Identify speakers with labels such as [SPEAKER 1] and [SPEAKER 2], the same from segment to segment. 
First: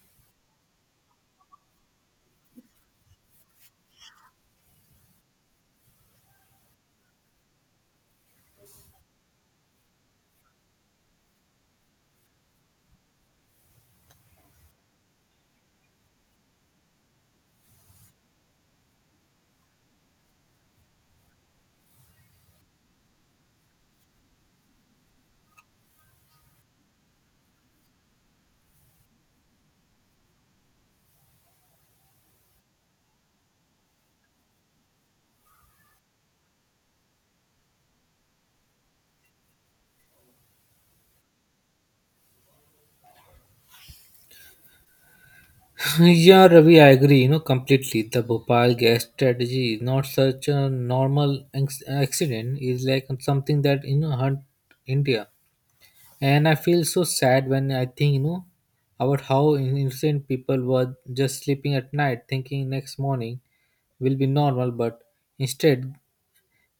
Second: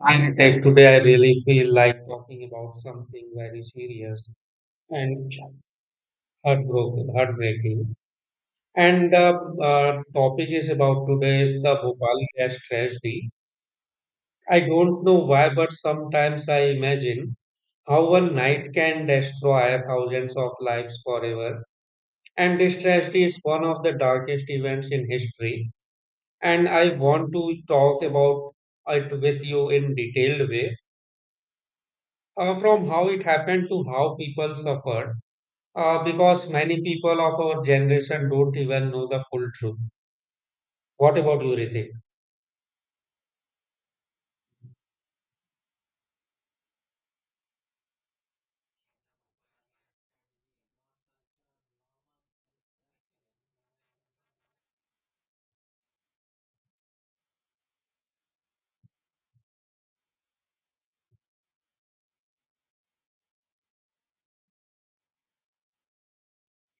[SPEAKER 1] Architect, today I really feel like talking about something very serious and heartbroken, heartbreaking. And the topic is about today is the Bhopal gas tragedy. I don't know why, but sometimes I imagine how one night can destroy thousands of lives forever. And this tragedy is one of the darkest events in history. And I want to talk about it with you in detailed way from how it happened to how people suffered because many people of our generation don't even know the full truth. What about you, Ritik?
[SPEAKER 2] Yeah, Ravi, I agree, you know, completely. The Bhopal gas strategy is not such a normal accident. It's like something that, you know, hurt India. And I feel so sad when I think, you know, about how innocent people were just sleeping at night thinking next morning will be normal, but instead,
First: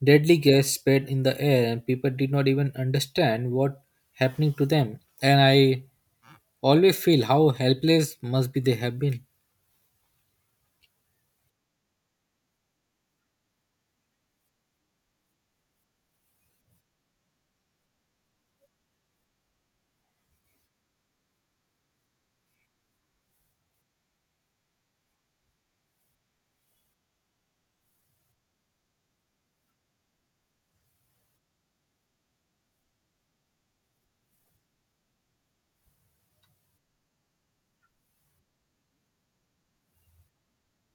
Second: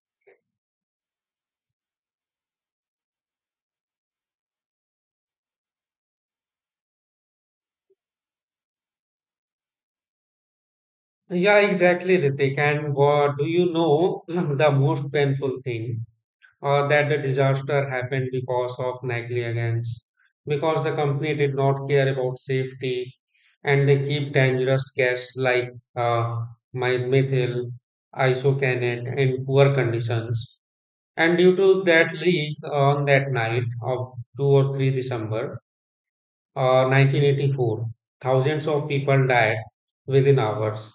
[SPEAKER 2] deadly gas spread in the air and people did not even understand what happening to them. And I always feel how helpless must be they have been.
[SPEAKER 1] Yeah, exactly, Ritik. And what do you know the most painful thing that the disaster happened because of negligence, because the company did not care about safety and they keep dangerous gas like uh, methyl, isocyanate in poor conditions. And due to that leak on that night of 2 or 3 December 1984, thousands of people died within hours.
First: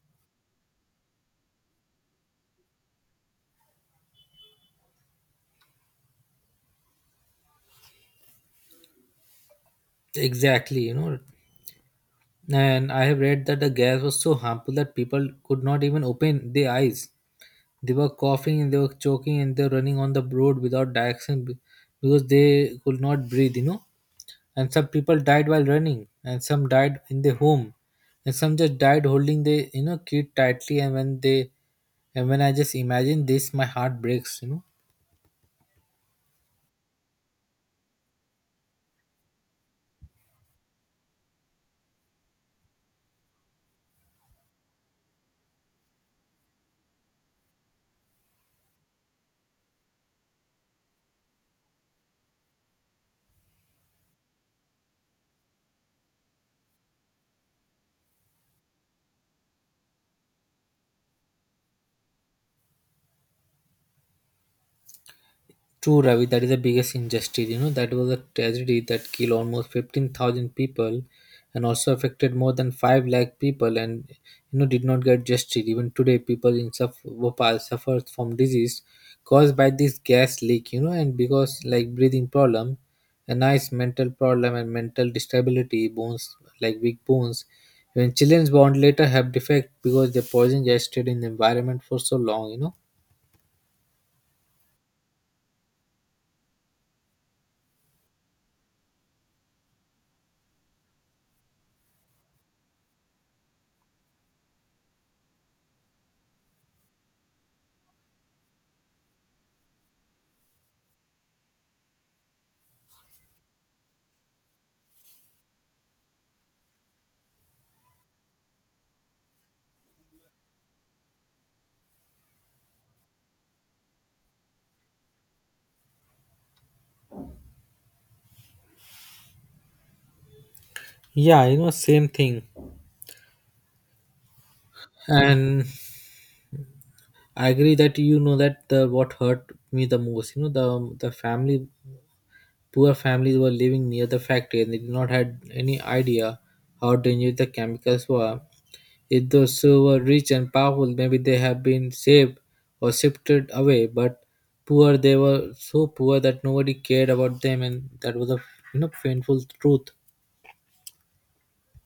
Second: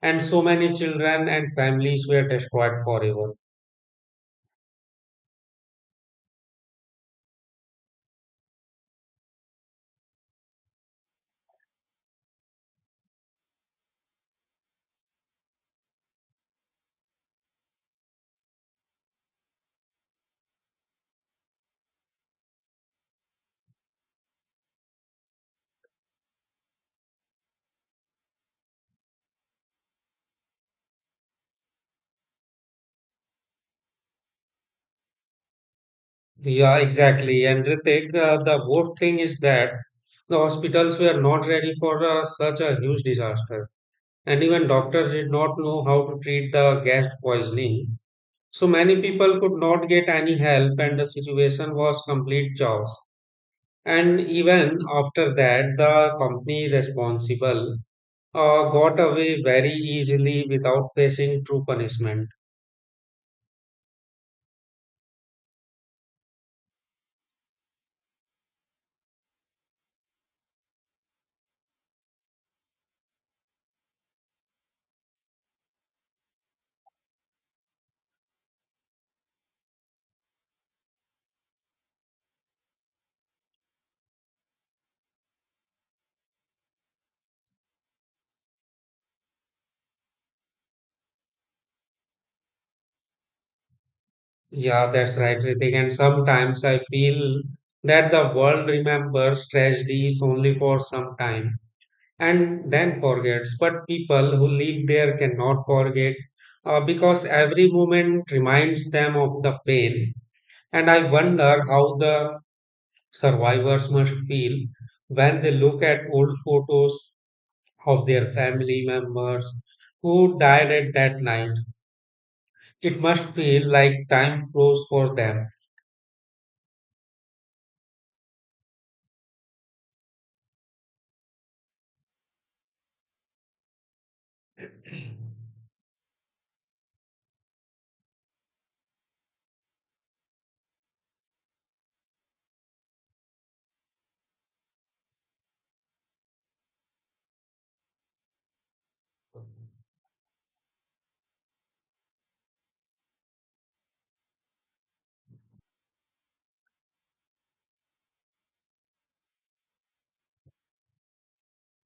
[SPEAKER 1] And so many children and families were destroyed forever.
[SPEAKER 2] Exactly, you know, and I have read that the gas was so harmful that people could not even open their eyes. They were coughing and they were choking and they were running on the road without direction because they could not breathe, you know. And some people died while running, and some died in their home, and some just died holding the you know kid tightly. And when I just imagine this, my heart breaks, you know.
[SPEAKER 1] Yeah, exactly. And Ritik, the worst thing is that the hospitals were not ready for such a huge disaster. And even doctors did not know how to treat the gas poisoning. So many people could not get any help, and the situation was complete chaos. And even after that, the company responsible got away very easily without facing true punishment.
[SPEAKER 2] True, Ravi, that is the biggest injustice. You know, that was a tragedy that killed almost 15,000 people and also affected more than 5 lakh people and, you know, did not get justice. Even today, people in Bhopal suffer from disease caused by this gas leak, you know, and because like breathing problem, a nice mental problem and mental disability, bones, like weak bones. When children's born later have defect because the poison just stayed in the environment for so long, you know.
[SPEAKER 1] Yeah, that's right, Ritik. And sometimes I feel that the world remembers tragedies only for some time and then forgets. But people who live there cannot forget because every moment reminds them of the pain. And I wonder how the survivors must feel when they look at old photos of their family members who died at that night. It must feel like time froze for them.
[SPEAKER 2] Yeah, you know, same thing, and I agree that you know that the what hurt me the most. You know the family, poor families were living near the factory and they did not had any idea how dangerous the chemicals were. If those who were rich and powerful, maybe they have been saved or shifted away. But poor, they were so poor that nobody cared about them, and that was a you know painful truth.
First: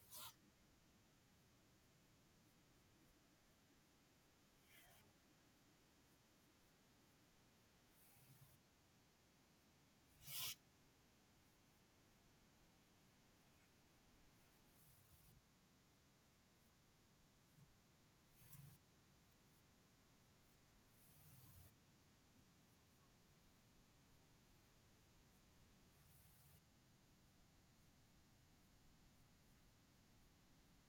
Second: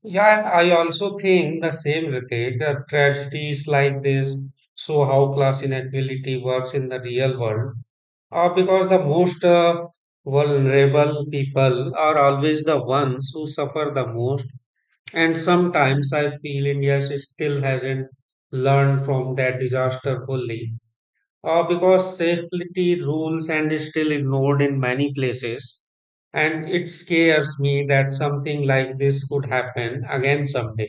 [SPEAKER 1] Yeah, and I also think the same, Ritik, that tragedies like this show how class inequality works in the real world. Because the most vulnerable people are always the ones who suffer the most. And sometimes I feel India still hasn't learned from that disaster fully. Because safety rules and is still ignored in many places. And it scares me that something like this could happen again someday.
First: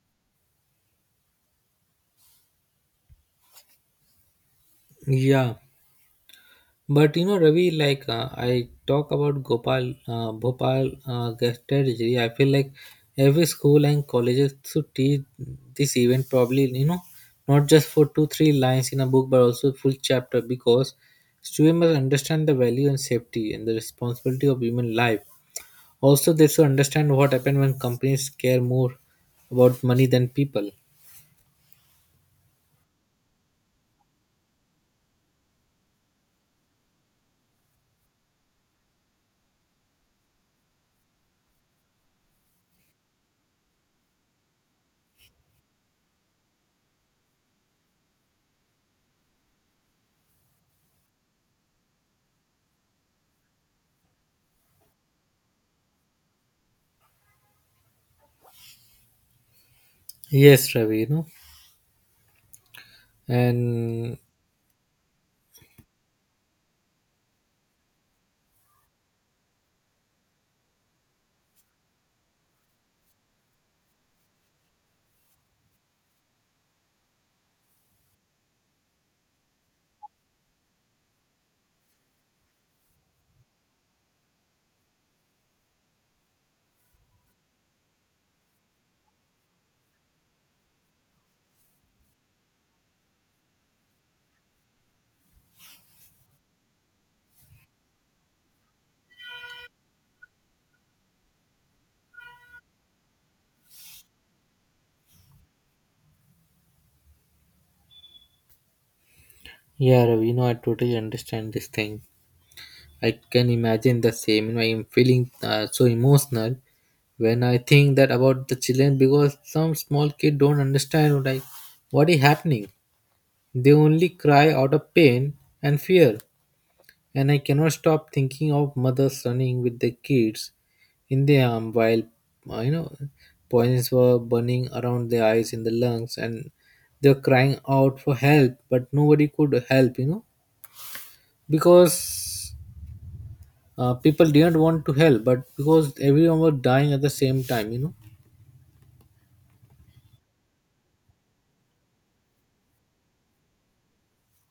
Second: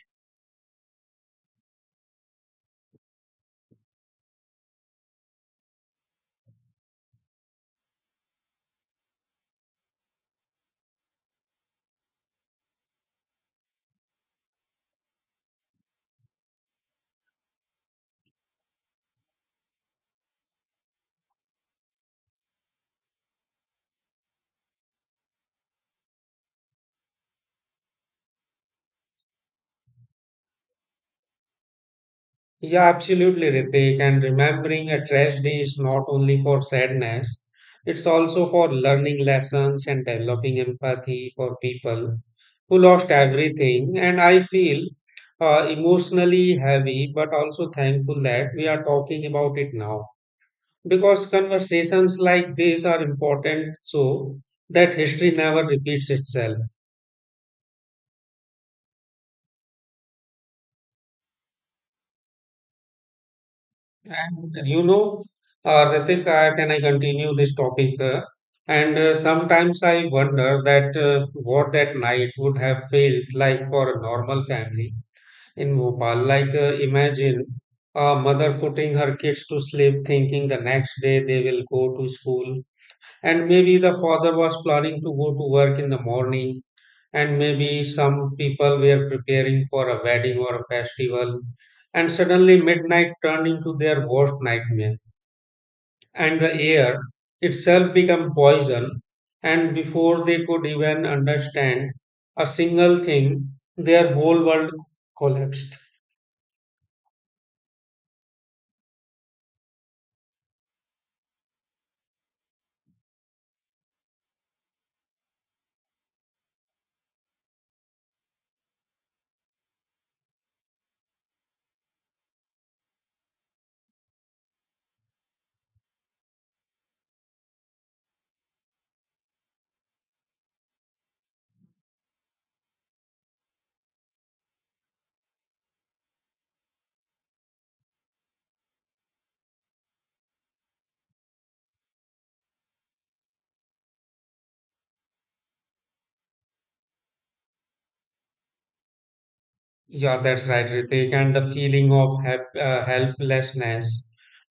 [SPEAKER 2] Yeah. But you know, Ravi, like I talk about Gopal, Bhopal guest strategy. I feel like every school and colleges should teach this event probably, you know, not just for two, three lines in a book, but also full chapter because students must understand the value and safety and the responsibility of human life. Also, they should understand what happened when companies care more about money than people.
[SPEAKER 1] Yeah, absolutely, Ritik. And remembering a trash day is not only for sadness, it's also for learning lessons and developing empathy for people who lost everything. And I feel emotionally heavy, but also thankful that we are talking about it now. Because conversations like these are important so that history never repeats itself.
[SPEAKER 2] Yes, Ravi, you know, and
[SPEAKER 1] And you know, Ritik, Can I continue this topic? And Sometimes I wonder that what that night would have felt like for a normal family in Bhopal. Like, imagine a mother putting her kids to sleep, thinking the next day they will go to school. And maybe the father was planning to go to work in the morning, and maybe some people were preparing for a wedding or a festival, and suddenly midnight turned into their worst nightmare, and the air itself became poison. And before they could even understand a single thing, their whole world collapsed.
[SPEAKER 2] yeah, Ravi, you know, I totally understand this thing. I can imagine the same. You know, I'm feeling so emotional when I think that about the children because some small kid don't understand like what is happening. They only cry out of pain and fear. And I cannot stop thinking of mothers running with their kids in their arm while you know poisons were burning around their eyes in the lungs and they were crying out for help but nobody could help you know because people didn't want to help but because everyone was dying at the same time, you know.
[SPEAKER 1] Yeah, that's right, Ritik. And the feeling of helplessness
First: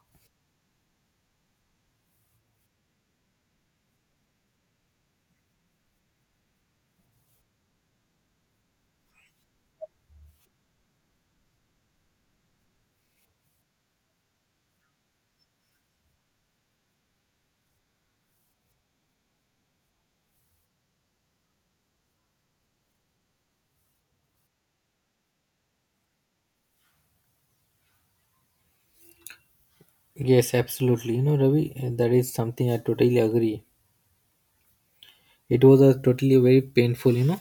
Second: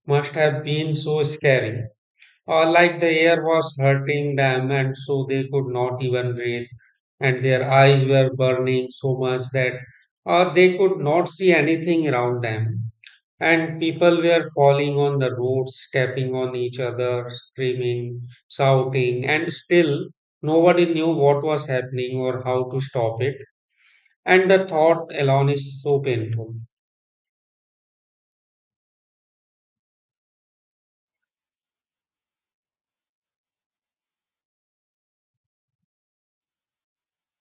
[SPEAKER 1] must have been so scary. Or like the air was hurting them and so they could not even breathe. And their eyes were burning so much that they could not see anything around them. And people were falling on the roads, stepping on each other, screaming, shouting, and still nobody knew what was happening or how to stop it. And the thought alone is so painful.
[SPEAKER 2] Yes, absolutely. You know, Ravi, that is something I totally agree. It was a totally very painful, you know,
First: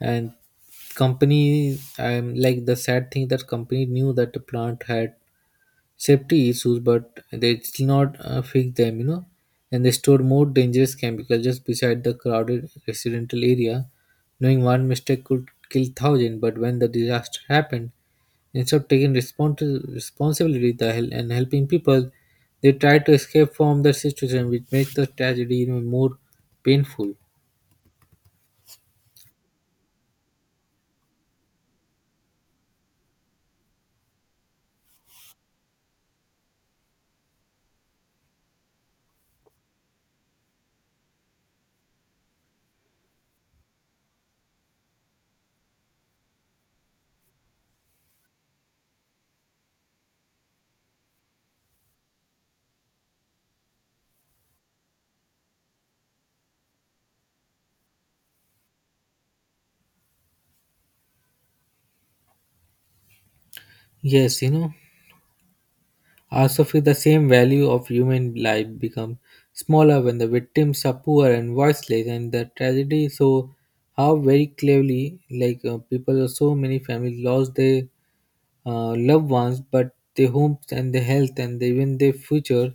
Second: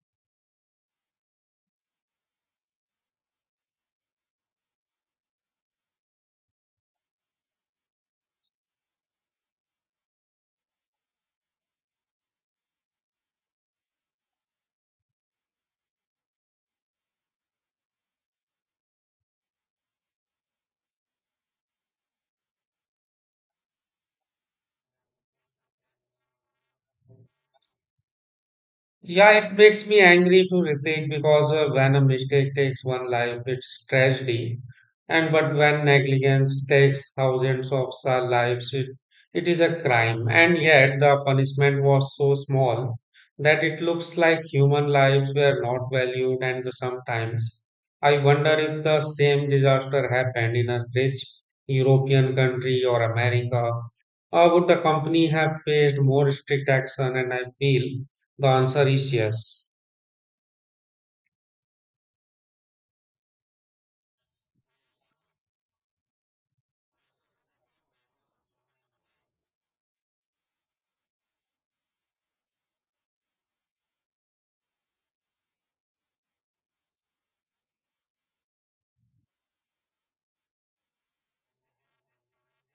[SPEAKER 2] and company. I'm like the sad thing that company knew that the plant had safety issues, but they still not fix them, you know, and they store more dangerous chemicals just beside the crowded residential area, knowing one mistake could kill thousand. But when the disaster happened, instead of taking responsibility and helping people, they try to escape from the situation, which makes the tragedy even more painful.
[SPEAKER 1] Yeah, it makes me angry to Ritik because when a mistake takes one life, it's tragedy. And but when negligence takes thousands of sa- lives, it is a crime. And yet the punishment was so small that it looks like human lives were not valued. And sometimes I wonder if the same disaster happened in a rich European country or America, would the company have faced more strict action? And I feel the answer is yes.
[SPEAKER 2] Yes, you know. Also, for the same value of human life become smaller when the victims are poor and voiceless, and the tragedy. So, how very cleverly, like people, or so many families lost their loved ones, but their homes and their health and even their future.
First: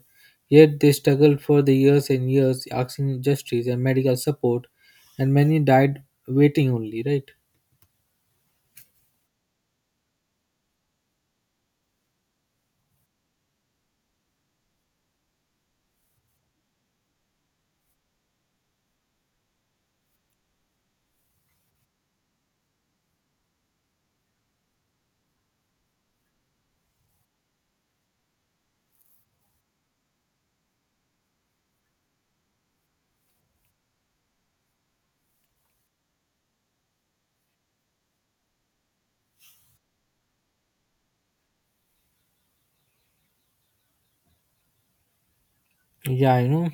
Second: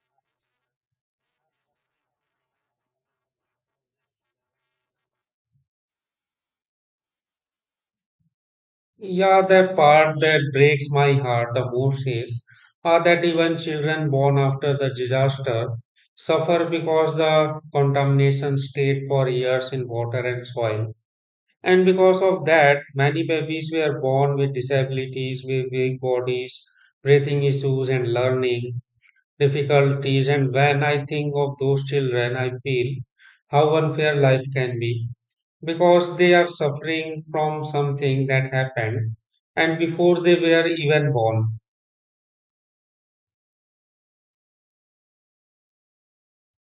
[SPEAKER 2] Yet they struggled for the years and years, asking justice and medical support, and many died waiting only. Right?
[SPEAKER 1] Yeah, the part that breaks my heart the most is that even children born after the disaster suffer because the contamination stayed for years in water and soil. And because of that, many babies were born with disabilities, with weak bodies, breathing issues, and learning difficulties. And when I think of those children, I feel how unfair life can be because they are suffering from something that happened and before they were even born.
[SPEAKER 2] Yeah, you know.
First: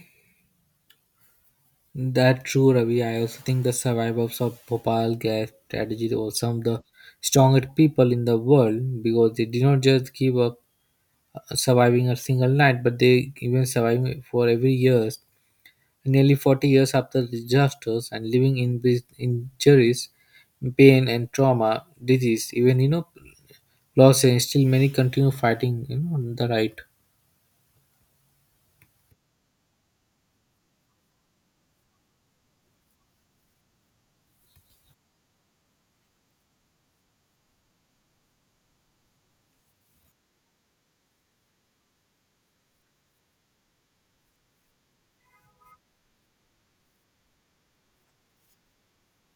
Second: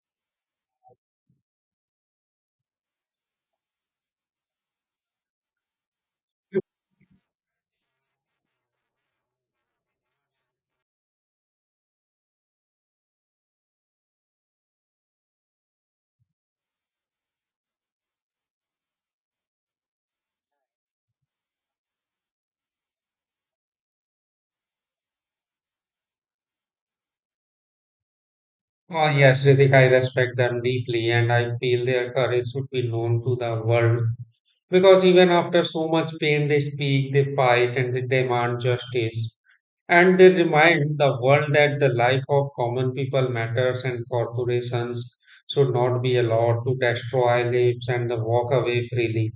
[SPEAKER 2] That true, Ravi. I also think the survivors of Bhopal gas strategy were some of the strongest people in the world because they did not just give up surviving a single night, but they even surviving for every years, nearly 40 years after the disasters and living in with injuries, pain and trauma, disease, even you know loss, and still many continue fighting. You know on the right.
[SPEAKER 1] Oh, yes, Ritik, I respect them deeply and I feel their courage should be known to the world because even after so much pain, they speak, they fight, and they demand justice. And they remind the world that the life of common people matters and corporations should not be allowed to destroy lives and walk away freely.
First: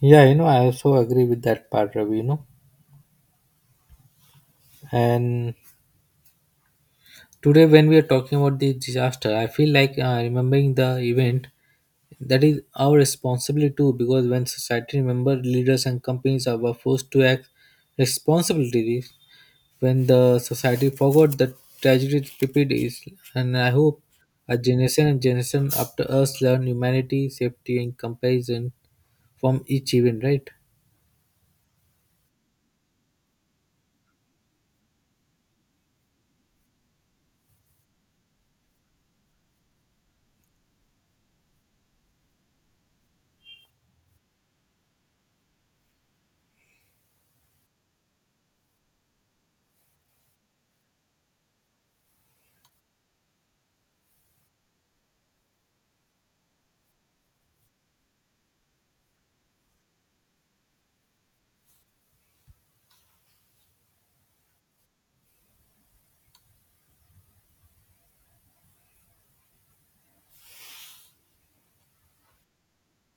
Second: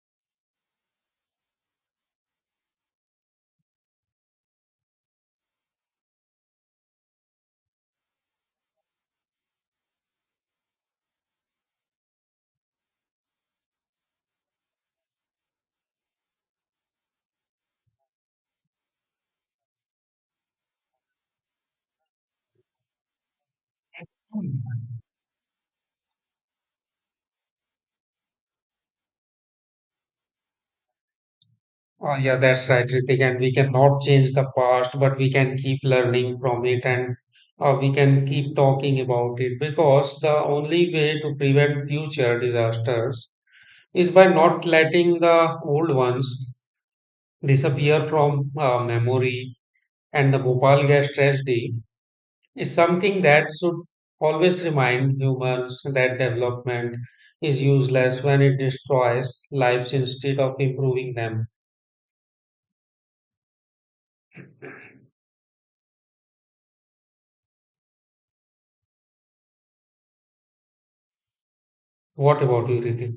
[SPEAKER 2] Yeah, you know I also agree with that part, Ravi. You know, and today, when we are talking about the disaster, I feel like remembering the event that is our responsibility too. Because when society remember, leaders and companies are were forced to act responsibly. When the society forgot, the tragedy repeat is. And I hope a generation and generation after us learn humanity, safety, and comparison from each event. Right?
[SPEAKER 1] Oh, yeah, that's right, Ritik. And we cannot change the past, but we can keep learning from it and we can keep talking about it because the only way to prevent future disasters is by not letting the old ones disappear from memory. And the Bhopal gas tragedy is something that should always remind humans that development is useless when it destroys lives instead of improving them. What about you, Ritik?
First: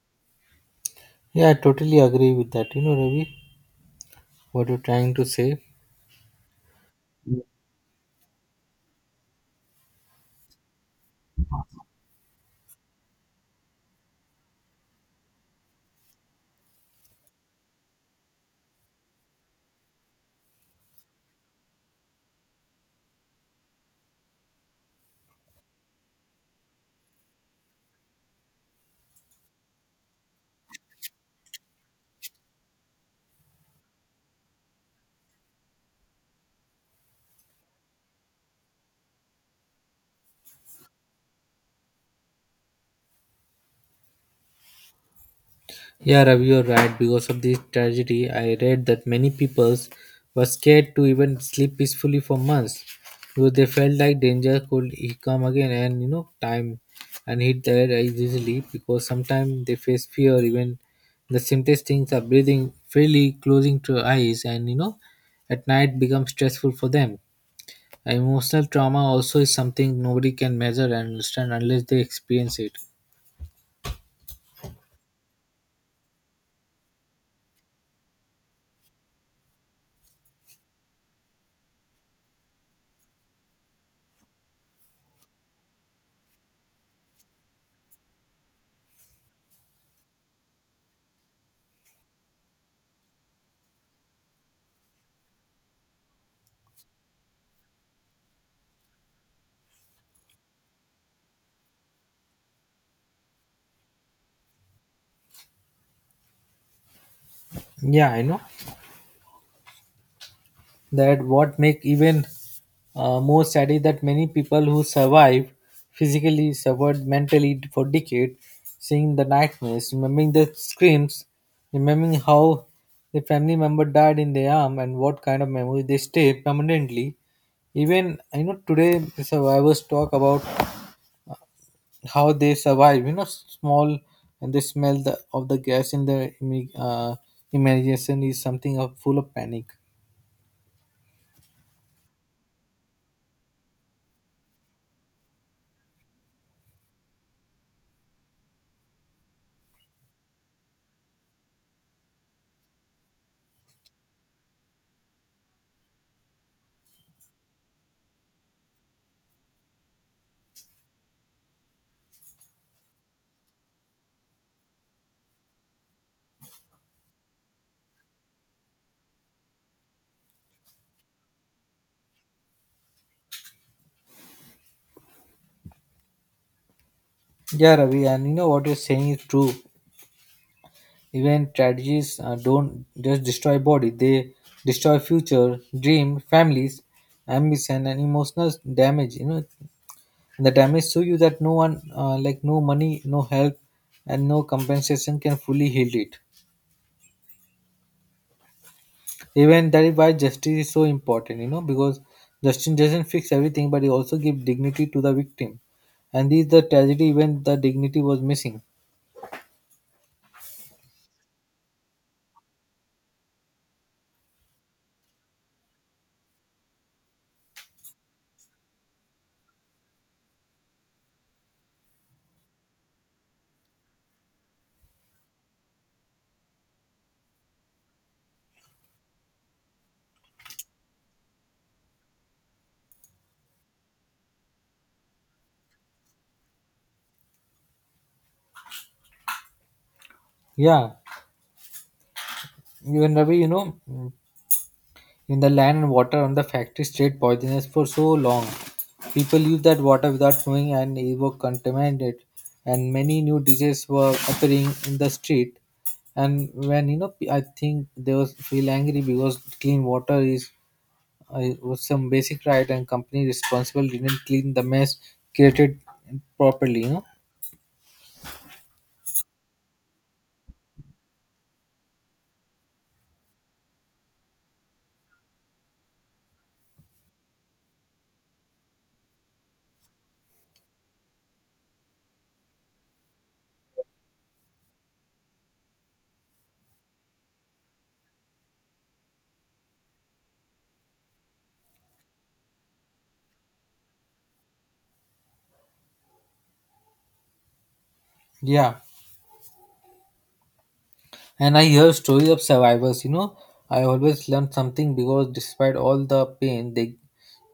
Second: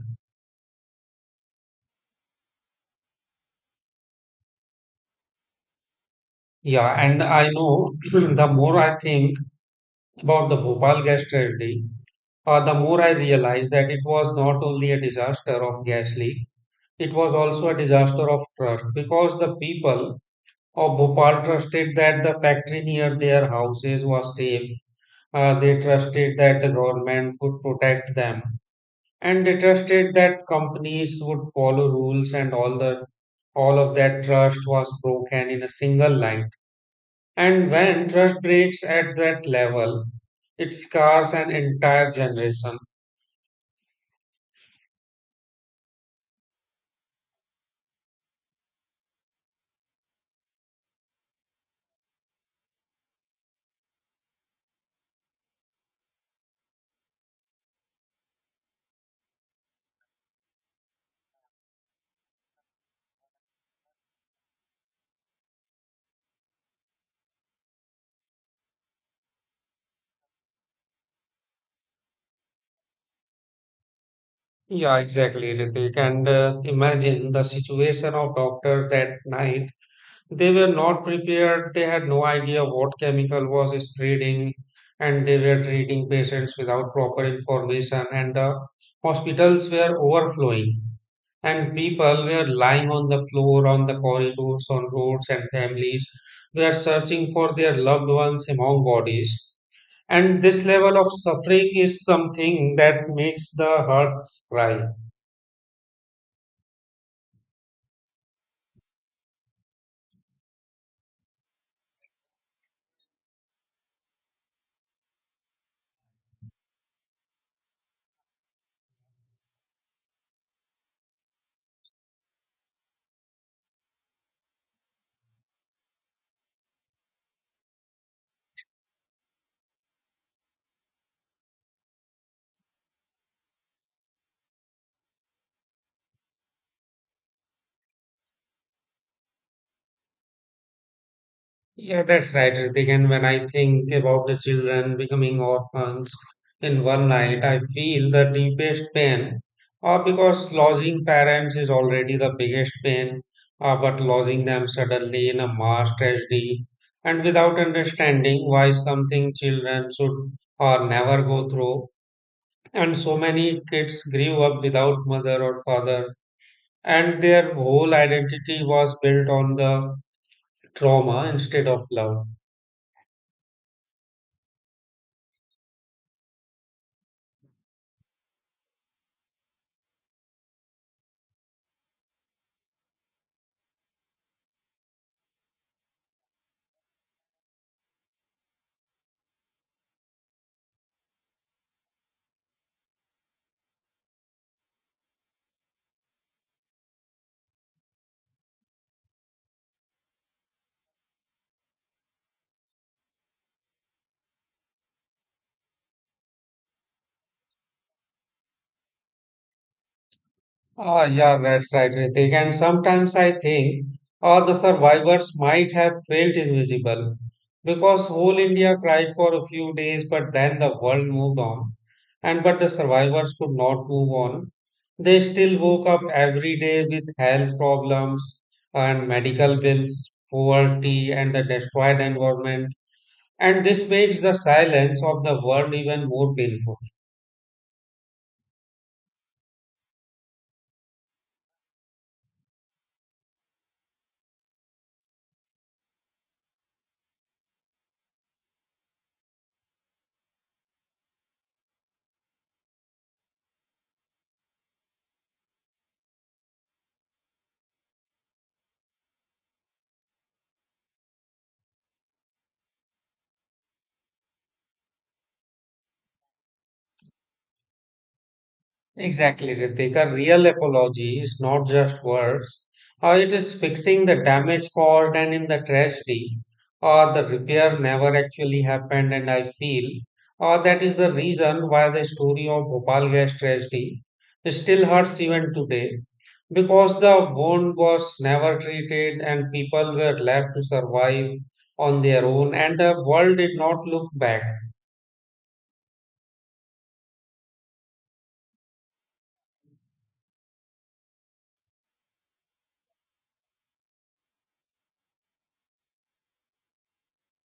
[SPEAKER 2] Yeah, I totally agree with that. You know, Ravi, what you're trying to say.
[SPEAKER 1] Yeah, and I know the more I think about the Bhopal gas tragedy, the more I realize that it was not only a disaster of gas leak, it was also a disaster of trust because the people of Bhopal trusted that the factory near their houses was safe. They trusted that the government would protect them, and they trusted that companies would follow rules, and all of that trust was broken in a single line. And when trust breaks at that level, it scars an entire generation.
[SPEAKER 2] Yeah, Ravi, you're right. Because of this tragedy, I read that many people were scared to even sleep peacefully for months because they felt like danger could come again and you know time and hit their eyes easily because sometimes they face fear even the simplest things are breathing freely, closing to eyes, and you know at night becomes stressful for them. Emotional trauma also is something nobody can measure and understand unless they experience it.
[SPEAKER 1] Yeah, exactly, Ritik. And imagine the situation of doctor that night. They were not prepared. They had no idea what chemical was spreading, and they were treating patients without proper information. And the hospitals were overflowing. And people were lying on the floor, on the corridors, on roads, and families were searching for their loved ones among bodies. And this level of suffering is something that makes the heart cry.
[SPEAKER 2] Yeah, I know. That what make even more sad is that many people who survived physically suffered mentally for decades, seeing the nightmares, remembering the screams, remembering how the family member died in their arm and what kind of memories they stay permanently. Even you know today the survivors talk about how they survive. You know small and they smell the, of the gas in the imagination is something of full of panic.
[SPEAKER 1] Yeah, that's right, Ritik. And when I think about the children becoming orphans in one night, I feel the deepest pain. Because losing parents is already the biggest pain, but losing them suddenly in a mass tragedy and without understanding why something children should or never go through. And so many kids grew up without mother or father, and their whole identity was built on the trauma instead of love.
[SPEAKER 2] Yeah, Ravi, and you know what you're saying is true. Even tragedies don't just destroy body; they destroy future, dream, families, ambition, and emotional damage. You know, the damage to you that no one, like no money, no help, and no compensation can fully heal it. Even that is why justice is so important. You know, because justice doesn't fix everything, but it also gives dignity to the victim. And this is the tragedy when the dignity was missing.
[SPEAKER 1] Ah, yeah, that's right, Ritik. And sometimes I think the survivors might have felt invisible because whole India cried for a few days, but then the world moved on. And but the survivors could not move on. They still woke up every day with health problems and medical bills, poverty, and the destroyed environment. And this makes the silence of the world even more painful.
[SPEAKER 2] Yeah, even Ravi, you know, in the land and water on the factory stayed poisonous for so long. People used that water without knowing and it was contaminated and many new diseases were appearing in the street and when you know I think they was feel angry because clean water is was some basic right and company responsible didn't clean the mess created properly, you know.
[SPEAKER 1] Exactly, Ritik. A real apology is not just words. It is fixing the damage caused and in the tragedy, or the repair never actually happened. And I feel that is the reason why the story of Bhopal gas tragedy still hurts even today, because the wound was never treated and people were left to survive on their own, and the world did not look back.
[SPEAKER 2] Yeah, and I hear stories of survivors, you know. I always learn something because despite all the pain, they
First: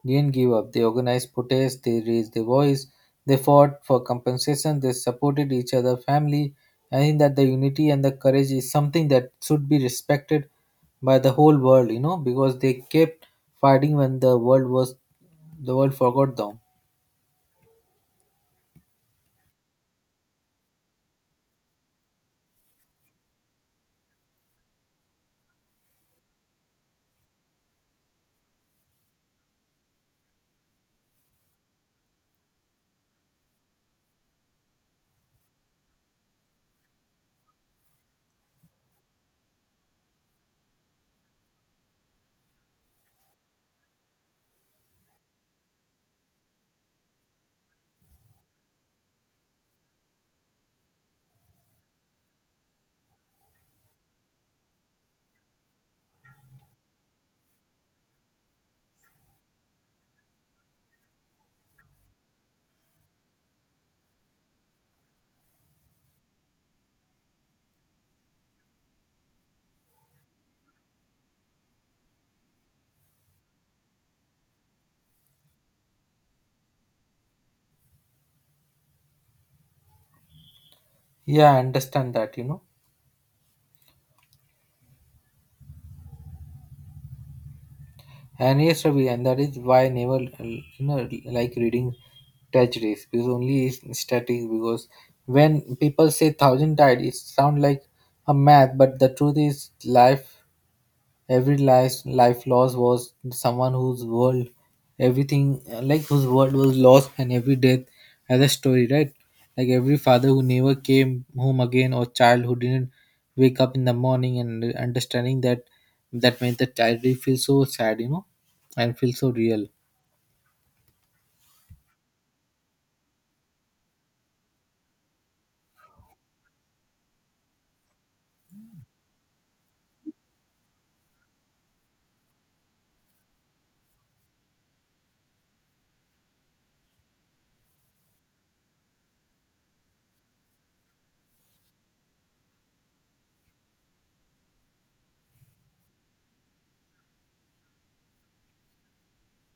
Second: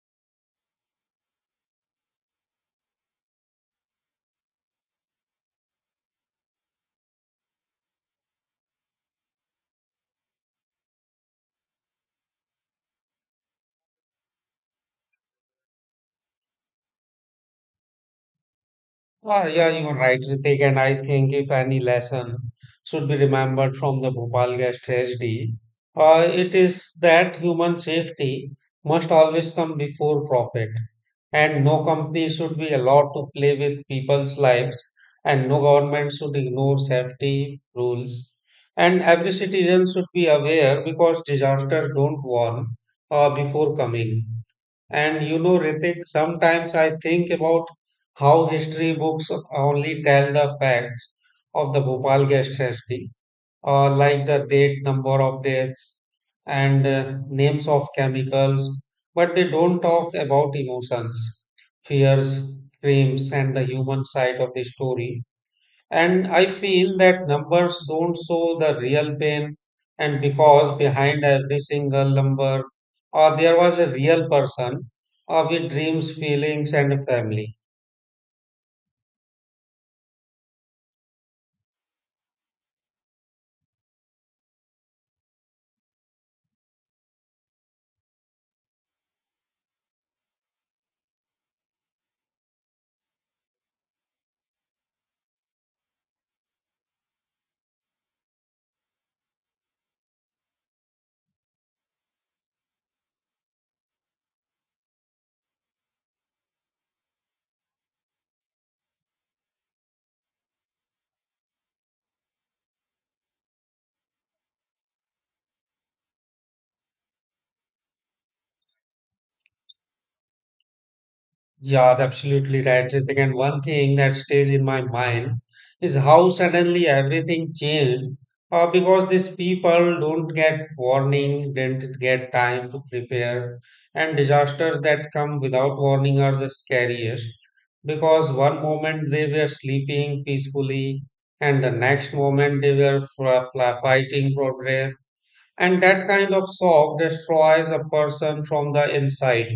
[SPEAKER 2] didn't give up. They organized protests, they raised their voice, they fought for compensation, they supported each other, family. I think that the unity and the courage is something that should be respected by the whole world, you know, because they kept fighting when the world forgot them.
[SPEAKER 1] Ah, yeah, you are right, Ritik. And I think if any lesson should be remembered from the Bhopal gas tragedy, it is that human safety must always come before profit. And no company should be allowed to play with people's lives, and no government should ignore safety rules. And every citizen should be aware because disasters don't warn before coming. And you know, Ritik, sometimes I think about how history books only tell the facts of the Bhopal gas tragedy, like the date, number of deaths, and names of chemicals, but they don't talk about emotions, fears, dreams, and the human side of the story. And I feel that numbers don't show the real pain, and because behind every single number, there was a real person with dreams, feelings, and a family.
[SPEAKER 2] Yeah, I understand that, you know. And yes, Ravi, and that is why I never you know like reading tragedies because only is static because when people say thousand died, it sound like a math, but the truth is life every life loss was someone whose world everything like whose world was lost and every death has a story, right? Like every father who never came home again or child who didn't wake up in the morning and understanding that that made the child really feel so sad, you know, and feel so real.
[SPEAKER 1] Yeah, absolutely right. I and one thing that stays in my mind is how suddenly everything changed because these people don't get warning, didn't get time to prepare, and disasters that come without warning are the scariest because one moment they were sleeping peacefully, and the next moment they were fighting for breath, and that kind of shock destroys a person from the inside.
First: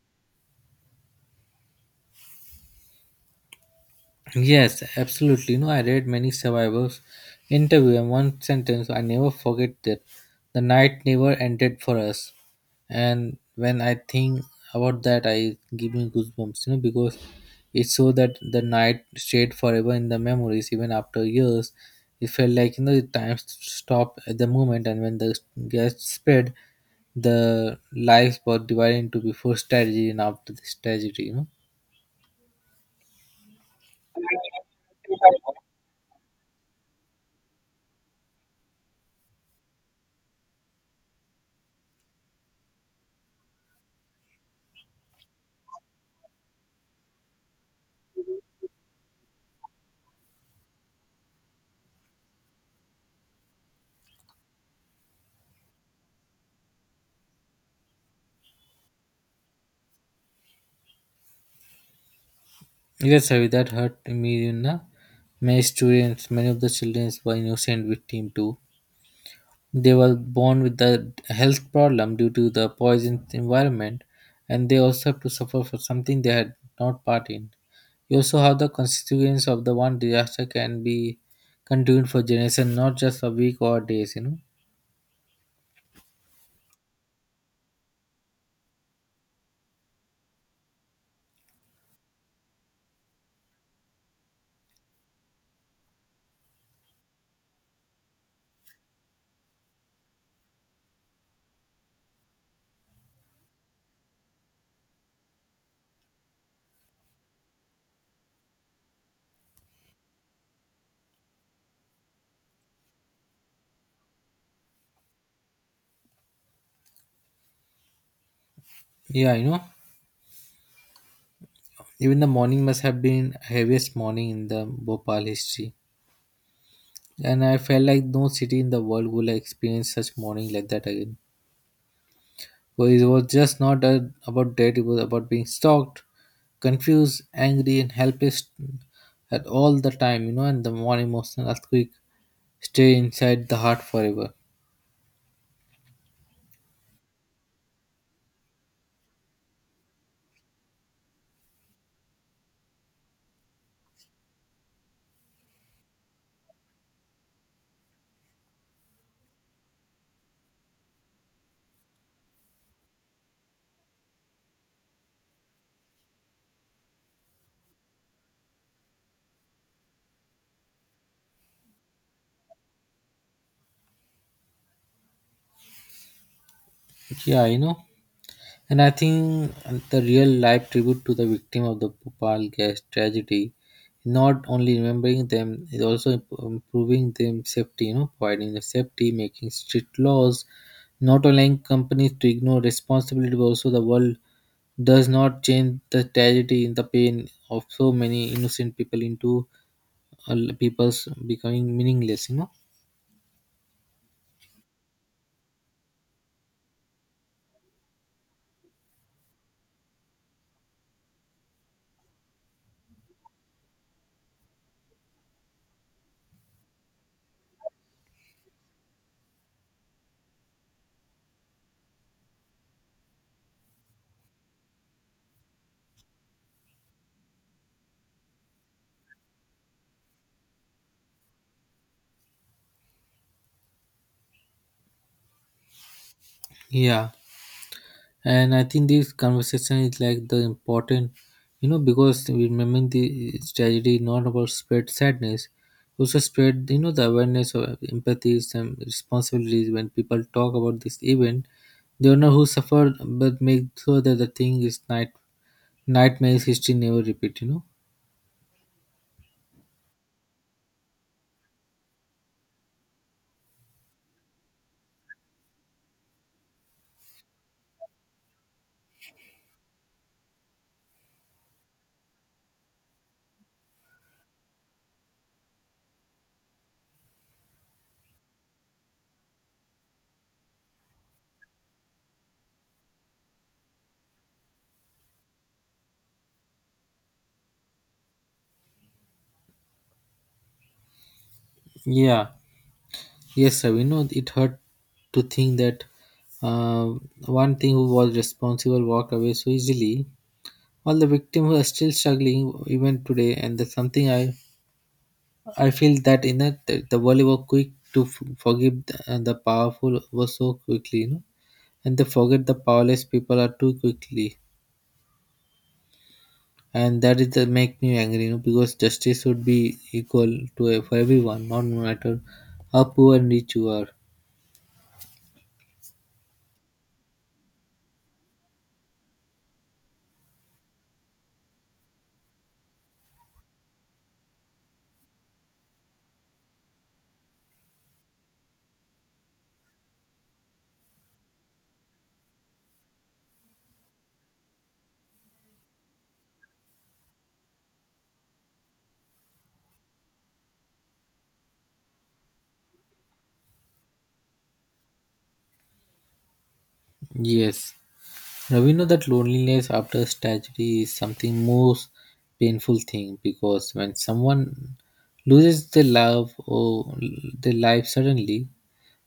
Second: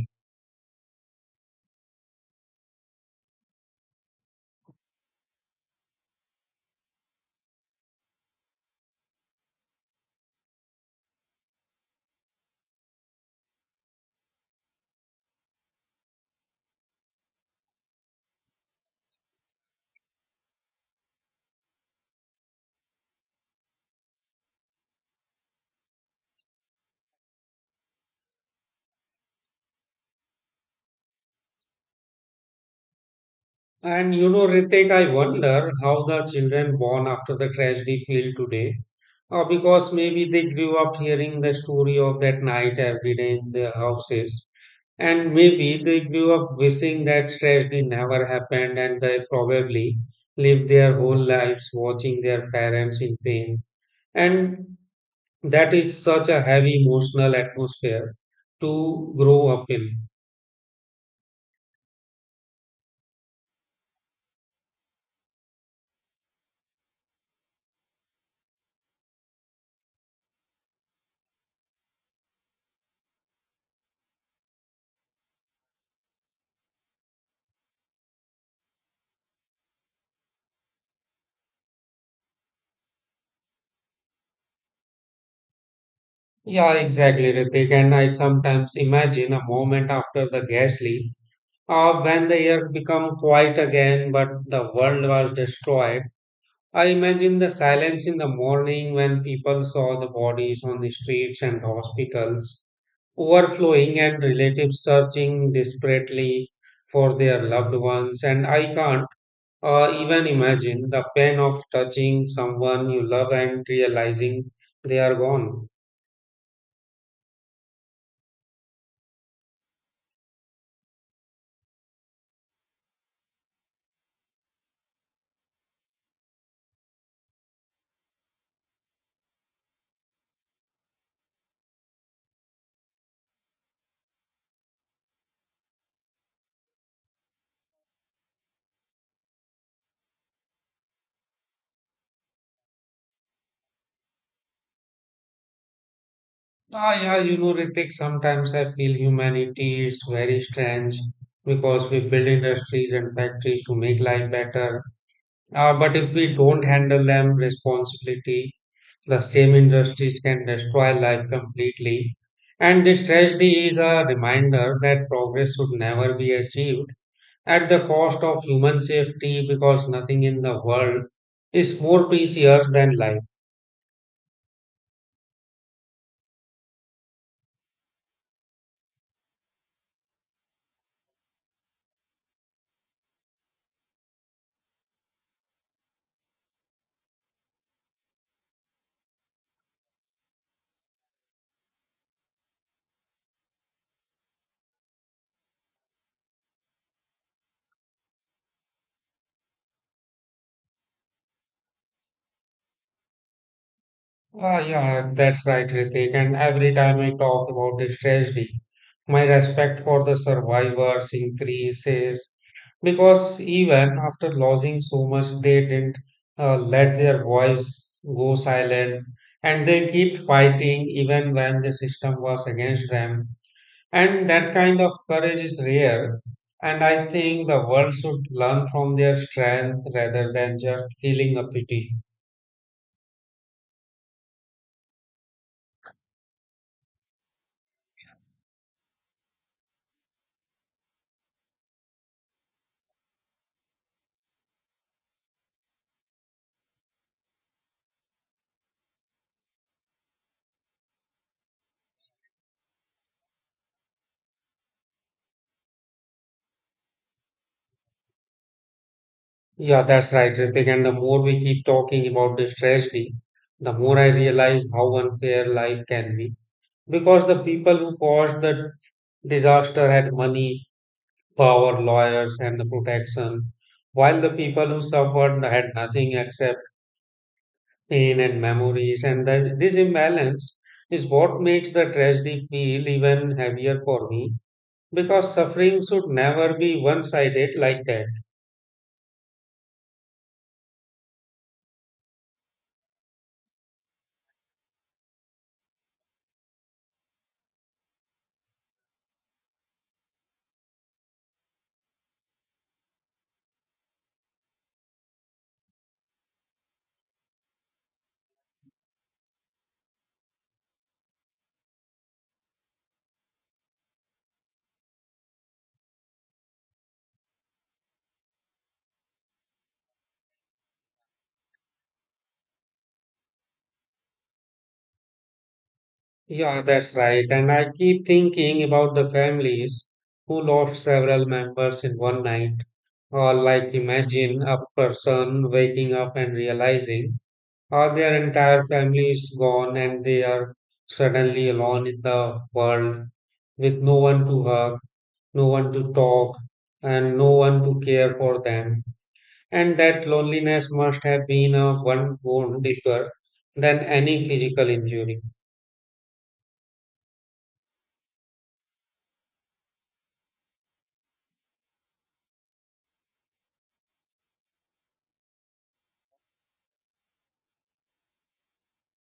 [SPEAKER 2] Yes, absolutely. You know, I read many survivors' interview, and one sentence I never forget that the night never ended for us. And when I think about that, I give me goosebumps. You know, because it's so that the night stayed forever in the memories, even after years. It felt like you know the time stopped at the moment, and when the gas spread, the lives were divided into before tragedy and after this tragedy. You know.
[SPEAKER 1] And you know, Ritik, I wonder how the children born after the tragedy feel today. Because maybe they grew up hearing the story of that night every day in their houses. And maybe they grew up wishing that tragedy never happened and they probably lived their whole lives watching their parents in pain. And that is such a heavy emotional atmosphere to grow up in.
[SPEAKER 2] Yes, Harry, that hurt me, you know. My students, many of the children were innocent victim too. They were born with the health problem due to the poisoned environment, and they also have to suffer for something they had not part in. You also have the consequence of the one disaster can be continued for generation, not just a week or days. You know.
[SPEAKER 1] Yeah, exactly, Ritik. And I sometimes imagine a moment after the gas leak, when the air become quiet again, but the world was destroyed. I imagine the silence in the morning when people saw the bodies on the streets and hospitals overflowing and relatives searching desperately for their loved ones. And I can't even imagine the pain of touching someone you love and realizing they are gone.
[SPEAKER 2] Yeah, you know. Even the morning must have been heaviest morning in the Bhopal history, and I felt like no city in the world will experience such morning like that again. Well, it was just not about debt, it was about being stalked, confused, angry, and helpless at all the time, you know, and the one emotional earthquake stay inside the heart forever.
[SPEAKER 1] Ah, yeah, you know, Ritik, sometimes I feel humanity is very strange because we build industries and factories to make life better. But if we don't handle them responsibility, the same industries can destroy life completely. And this tragedy is a reminder that progress should never be achieved at the cost of human safety because nothing in the world is more precious than life.
[SPEAKER 2] Yeah, and I think the real life tribute to the victim of the Bhopal gas tragedy, not only remembering them, is also improving them safety, providing the safety, making strict laws, not allowing companies to ignore responsibility, but also the world does not change the tragedy in the pain of so many innocent people into people's becoming meaningless.
[SPEAKER 1] Ah, yeah, that's right, Ritik. And every time I talk about this tragedy, my respect for the survivors increases because even after losing so much, they didn't let their voice go silent and they kept fighting even when the system was against them. And that kind of courage is rare. And I think the world should learn from their strength rather than just feeling a pity.
[SPEAKER 2] Yeah. And I think this conversation is like the important because remembering the tragedy is not about spread sadness also spread the awareness of empathies and responsibilities. When people talk about this event they don't know who suffered but make sure that the thing is nightmares history never repeat.
[SPEAKER 1] Yeah, that's right, Ritik. And the more we keep talking about this tragedy, the more I realize how unfair life can be. Because the people who caused the disaster had money, power, lawyers, and the protection, while the people who suffered had nothing except pain and memories. And this imbalance is what makes the tragedy feel even heavier for me, because suffering should never be one-sided like that.
[SPEAKER 2] Yeah. Yes sir, we know it hurt to think that uh, one thing who was responsible walked away so easily. All the victims are still struggling even today, and that's something I feel that in a, the world were quick to forgive the, and the powerful were so quickly, and they forget the powerless people are too quickly, and that is the make me angry, because justice should be equal to e, for everyone, not no matter how poor and rich you are.
[SPEAKER 1] Yeah, that's right. And I keep thinking about the families who lost several members in one night. Or, like, imagine a person waking up and realizing, or their entire family is gone and they are suddenly alone in the world with no one to hug, no one to talk, and no one to care for them. And that loneliness must have been a one wound deeper than any physical injury.
[SPEAKER 2] Yes. Now we know that loneliness after tragedy is something most painful thing because when someone loses their love or their life suddenly,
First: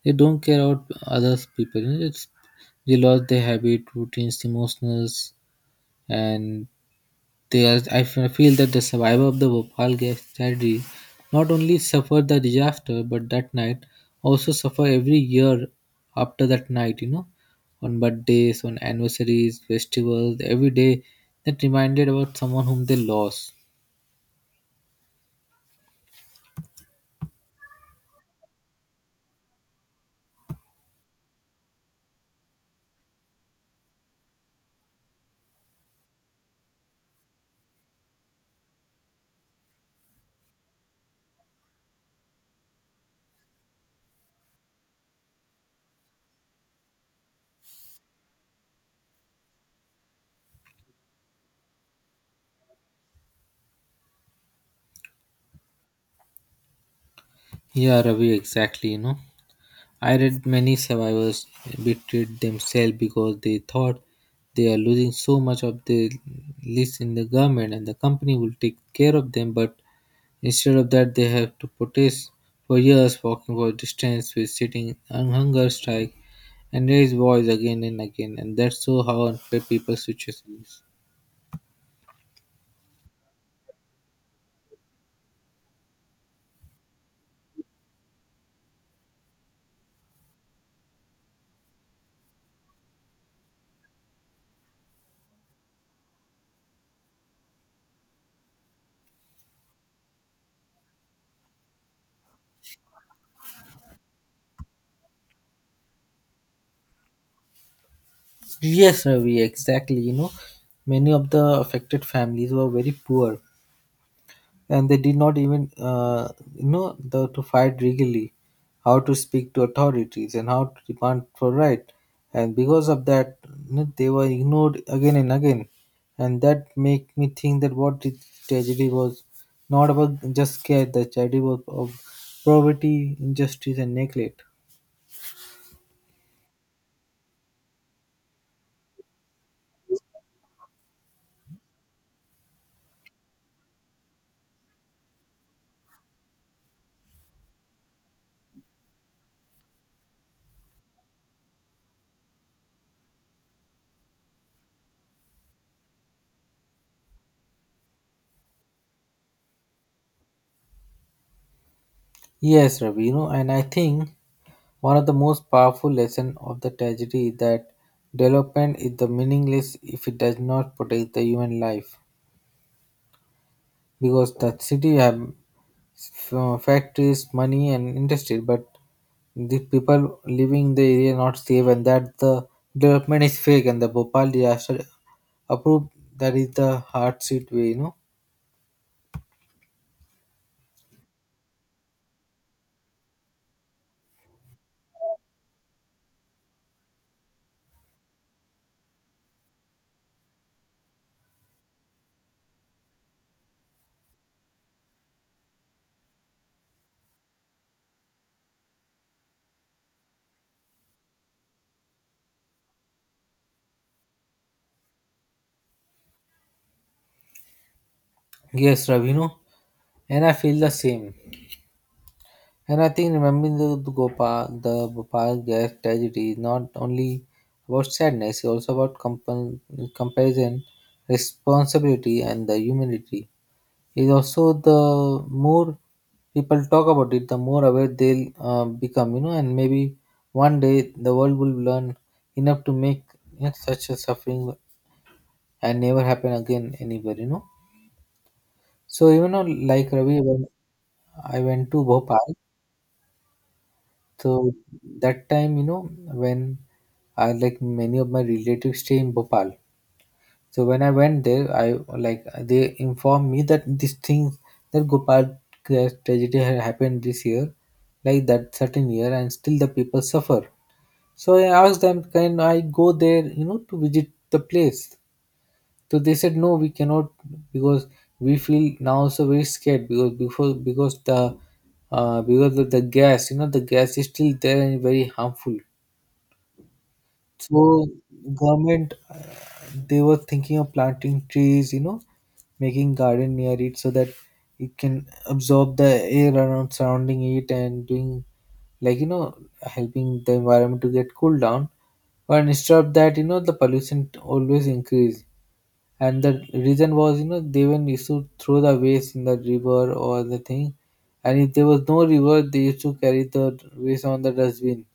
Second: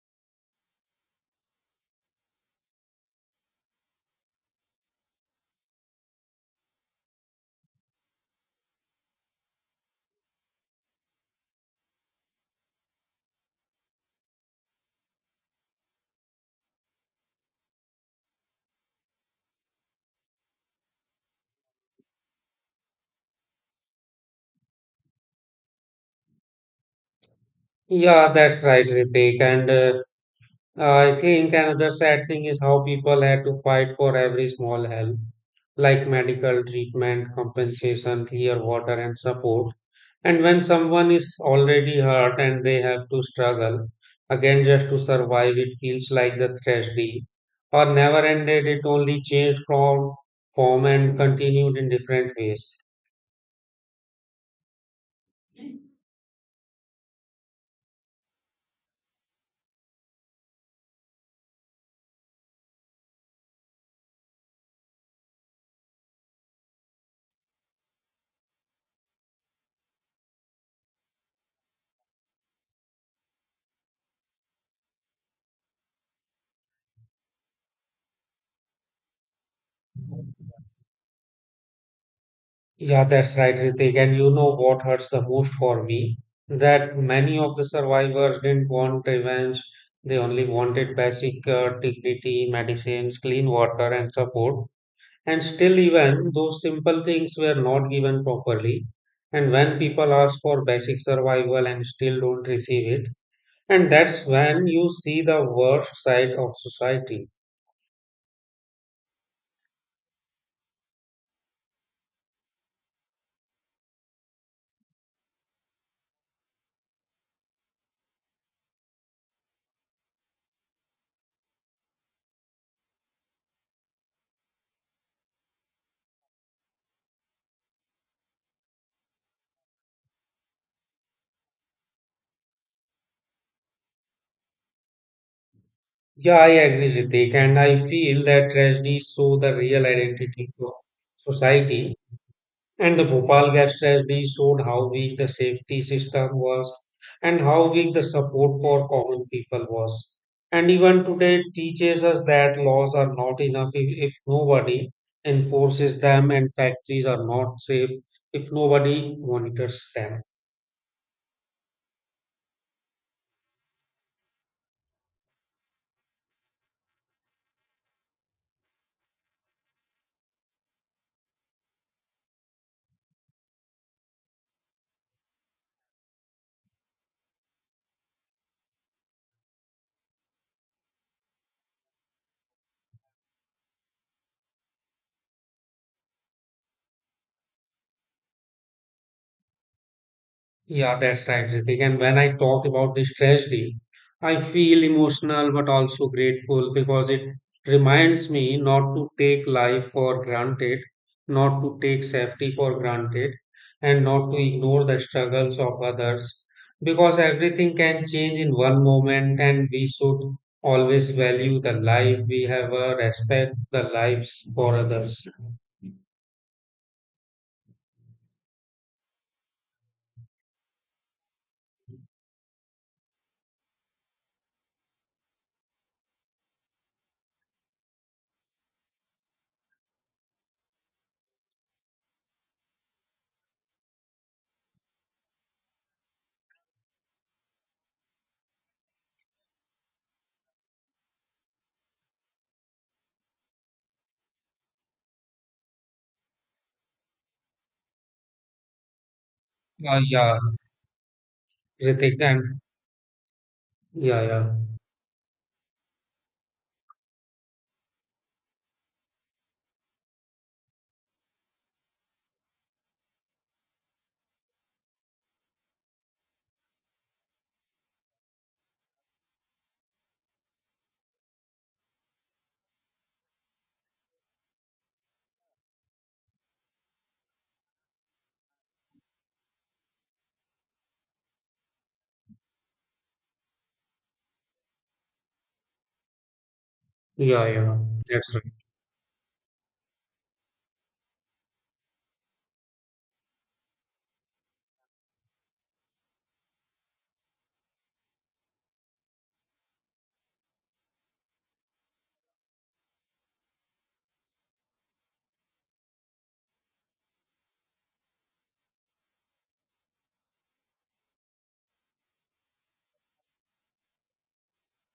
[SPEAKER 2] they don't care about others people. You know, it's, they lost their habit, routines, emotions, and they are, I feel that the survivor of the Bhopal gas tragedy not only suffered the disaster, but that night also suffer every year after that night. You know, on birthdays, on anniversaries, festivals, every day that reminded about someone whom they lost.
[SPEAKER 1] Yeah, that's right, Ritik. And I think another sad thing is how people had to fight for every small help, like medical treatment, compensation, clear water, and support. And when someone is already hurt and they have to struggle again just to survive, it feels like the tragedy or never ended. It only changed from form and continued in different ways.
[SPEAKER 2] Yeah, Ravi, exactly. You know, I read many survivors betrayed themselves because they thought they are losing so much of their list in the government and the company will take care of them, but instead of that, they have to protest for years, walking for distance with sitting on hunger strike and raise voice again and again. And that's so how unfair people's situation is.
[SPEAKER 1] Yeah, that's right, Ritik. And you know what hurts the most for me? That many of the survivors didn't want revenge. They only wanted basic dignity, medicines, clean water, and support. And still, even those simple things were not given properly. And when people ask for basic survival and still don't receive it, and that's when you see the worst side of society.
[SPEAKER 2] Yes, Ravi, exactly. You know, many of the affected families were very poor and they did not even know the, to fight legally, how to speak to authorities, and how to demand for right. And because of that, you know, they were ignored again and again, and that make me think that what the tragedy was not about just scare, the tragedy was of poverty, injustice, and neglect.
[SPEAKER 1] Yeah, I agree, Ritik. And I feel that tragedies show the real identity of society. And the Bhopal gas tragedy showed how weak the safety system was and how weak the support for common people was. And even today it teaches us that laws are not enough if nobody enforces them and factories are not safe if nobody monitors them.
[SPEAKER 2] Yes, Ravi, you know, and I think one of the most powerful lesson of the tragedy is that development is the meaningless if it does not protect the human life. Because that city have factories, money, and industry, but the people living the area not safe, and that the development is fake, and the Bhopal disaster approved that is the hard seat way, you know.
[SPEAKER 1] Yeah, that's right, Ritik. And when I talk about this tragedy, I feel emotional but also grateful because it reminds me not to take life for granted, not to take safety for granted, and not to ignore the struggles of others. Because everything can change in one moment, and we should always value the life we have, respect the lives for others.
[SPEAKER 2] Yes, Ravi, you know, and I feel the same. And I think remembering the Gopal, the Bhopal gas tragedy is not only about sadness, it's also about comparison, responsibility, and the humanity. Is also the more people talk about it, the more aware they'll become, you know, and maybe one day the world will learn enough to make, you know, such a suffering and never happen again anywhere, you know. So, you know, like
[SPEAKER 1] Uh,
[SPEAKER 2] Ravi,
[SPEAKER 1] yeah,
[SPEAKER 2] when I went to
[SPEAKER 1] Ritik,
[SPEAKER 2] Bhopal,
[SPEAKER 1] and yeah, yeah,
[SPEAKER 2] so that time, you know, when I like many of my relatives stay in Bhopal. So when I went there, I like they informed me that this thing that Gopal Crash tragedy had happened this year, like that certain year, and still the people suffer. So I asked them, can I go there, you know, to visit the place? So they said no, we cannot because we feel now also very scared because before because the because of the gas, you know, the gas is still there and very harmful.
[SPEAKER 1] yeah,
[SPEAKER 2] So
[SPEAKER 1] yeah, that's right.
[SPEAKER 2] government, they were thinking of planting trees, you know, making garden near it so that it can absorb the air around surrounding it and doing like, you know, helping the environment to get cooled down. But instead of that, you know, the pollution always increase. And the reason was, you know, they even used to throw the waste in the river or the thing. And if there was no river, they used to carry the waste on the dustbin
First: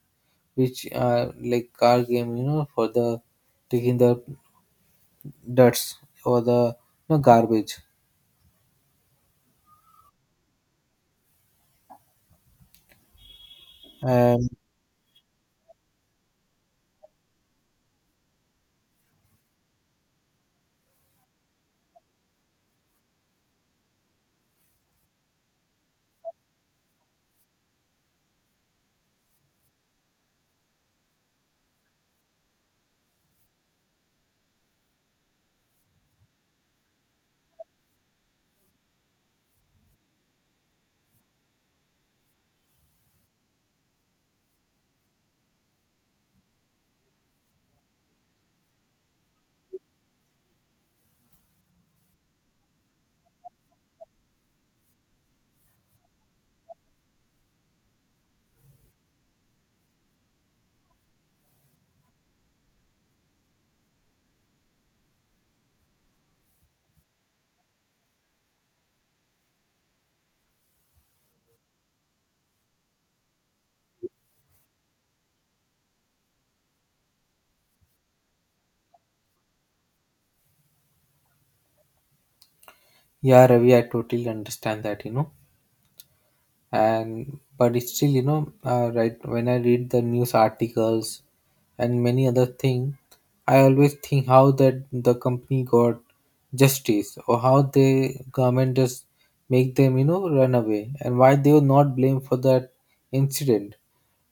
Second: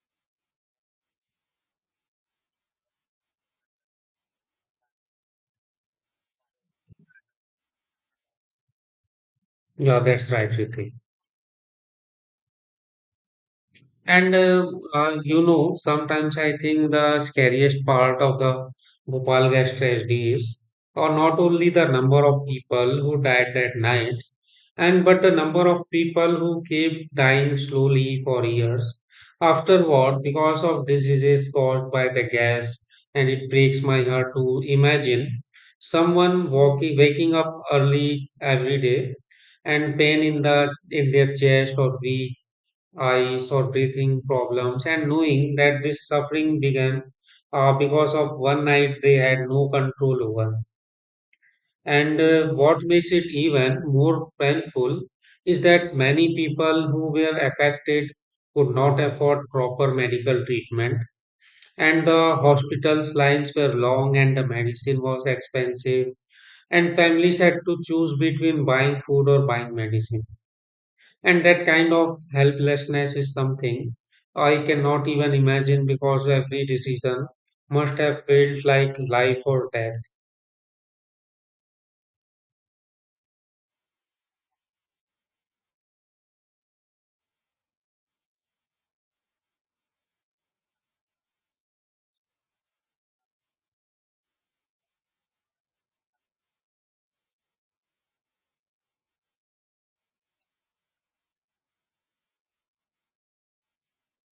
[SPEAKER 2] which are like car game, you know, for the taking the dirts or the, you know, garbage.
[SPEAKER 1] Yeah, that's right, Ritik. And
[SPEAKER 2] And
[SPEAKER 1] uh, uh, you know, sometimes I think the scariest part of the Bhopal gas tragedy is, or not only the number of people who died that night, and but the number of people who kept dying slowly for years afterward because of diseases caused by the gas. And it breaks my heart to imagine someone waking up early every day and pain in their chest or weak eyes or breathing problems and knowing that this suffering began because of one night they had no control over. And what makes it even more painful is that many people who were affected could not afford proper medical treatment, and the hospital's lines were long and the medicine was expensive, and families had to choose between buying food or buying medicine. And that kind of helplessness is something I cannot even imagine because every decision must have felt like life or death.
[SPEAKER 2] yeah, Ravi, I totally understand that, you know. And but it's still, you know, right when I read the news articles and many other thing I always think how that the company got justice or how the government just make them, you know, run away and why they were not blamed for that incident.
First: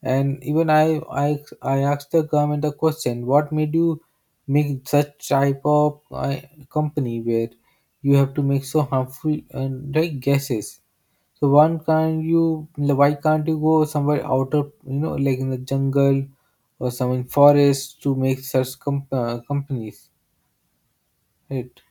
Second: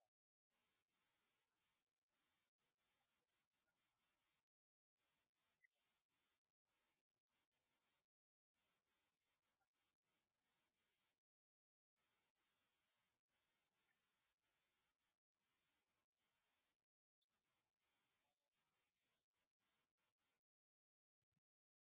[SPEAKER 2] And even I asked the government a question, what made you make such type of company where you have to make so harmful and right guesses. So one can't you like, why can't you go somewhere outer, you know, like in the jungle or some in forest to make such companies, right?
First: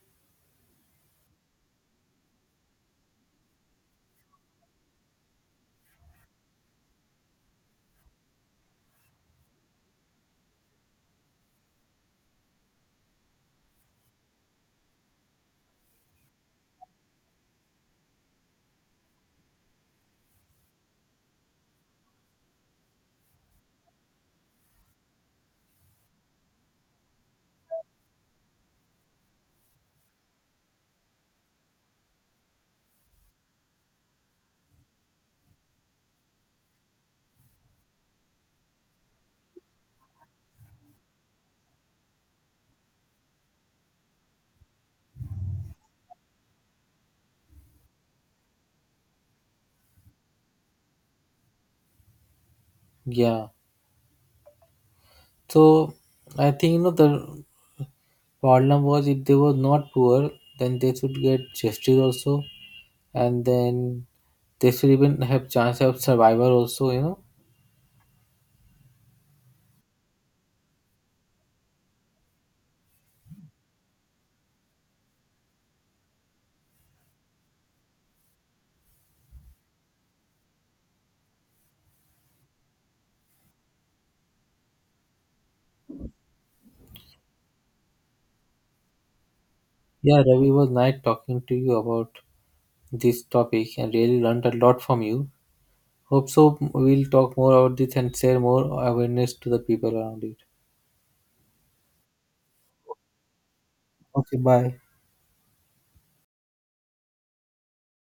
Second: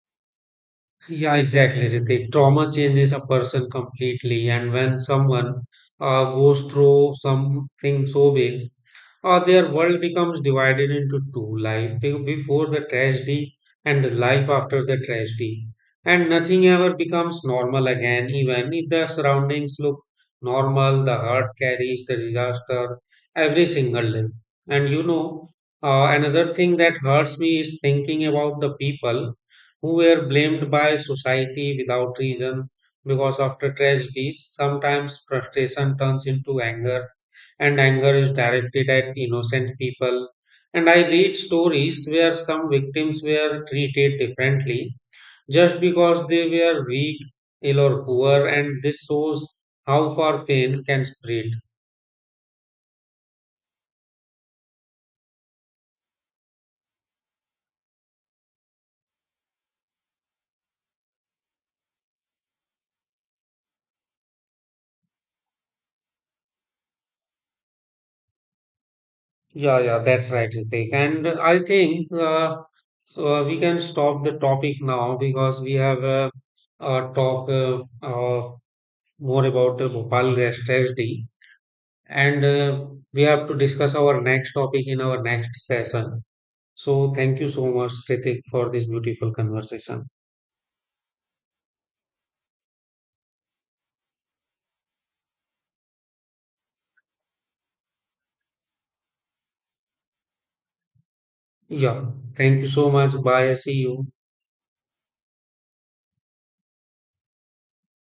[SPEAKER 1] Yeah, exactly, Ritik. Trauma changes a person completely, and when someone goes through something so big, or their world becomes divided into two life before the tragedy and the life after the tragedy and nothing ever becomes normal again, even if the surroundings look normal, the heart carries the disaster every single day. And you know, another thing that hurts me is thinking about the people who were blamed by society without reason, because after tragedies sometimes frustration turns into anger and anger is directed at innocent people. And I read stories where some victims were treated differently just because they were weak, ill, or poor, and this shows how far pain can spread.
[SPEAKER 2] Yeah, so I think, you know, the problem was if they were not poor then they should get justice also, and then they should even have chance of survival also, you know.
[SPEAKER 1] Yeah, yeah, that's right, Ritik. And I think so We can stop the topic now because we have a, talk more about Bhopal Rest SD, and we have to discuss our next topic in our next session. So thank you so much, Ritik, for this beautiful conversation.
[SPEAKER 2] Yeah, Ravi, it was nice talking to you about this topic and really learned a lot from you. Hope so. We'll talk more about this and share more awareness to the people around it.
[SPEAKER 1] Yeah, thank you so much. Bye. I see you.
[SPEAKER 2] Okay, bye.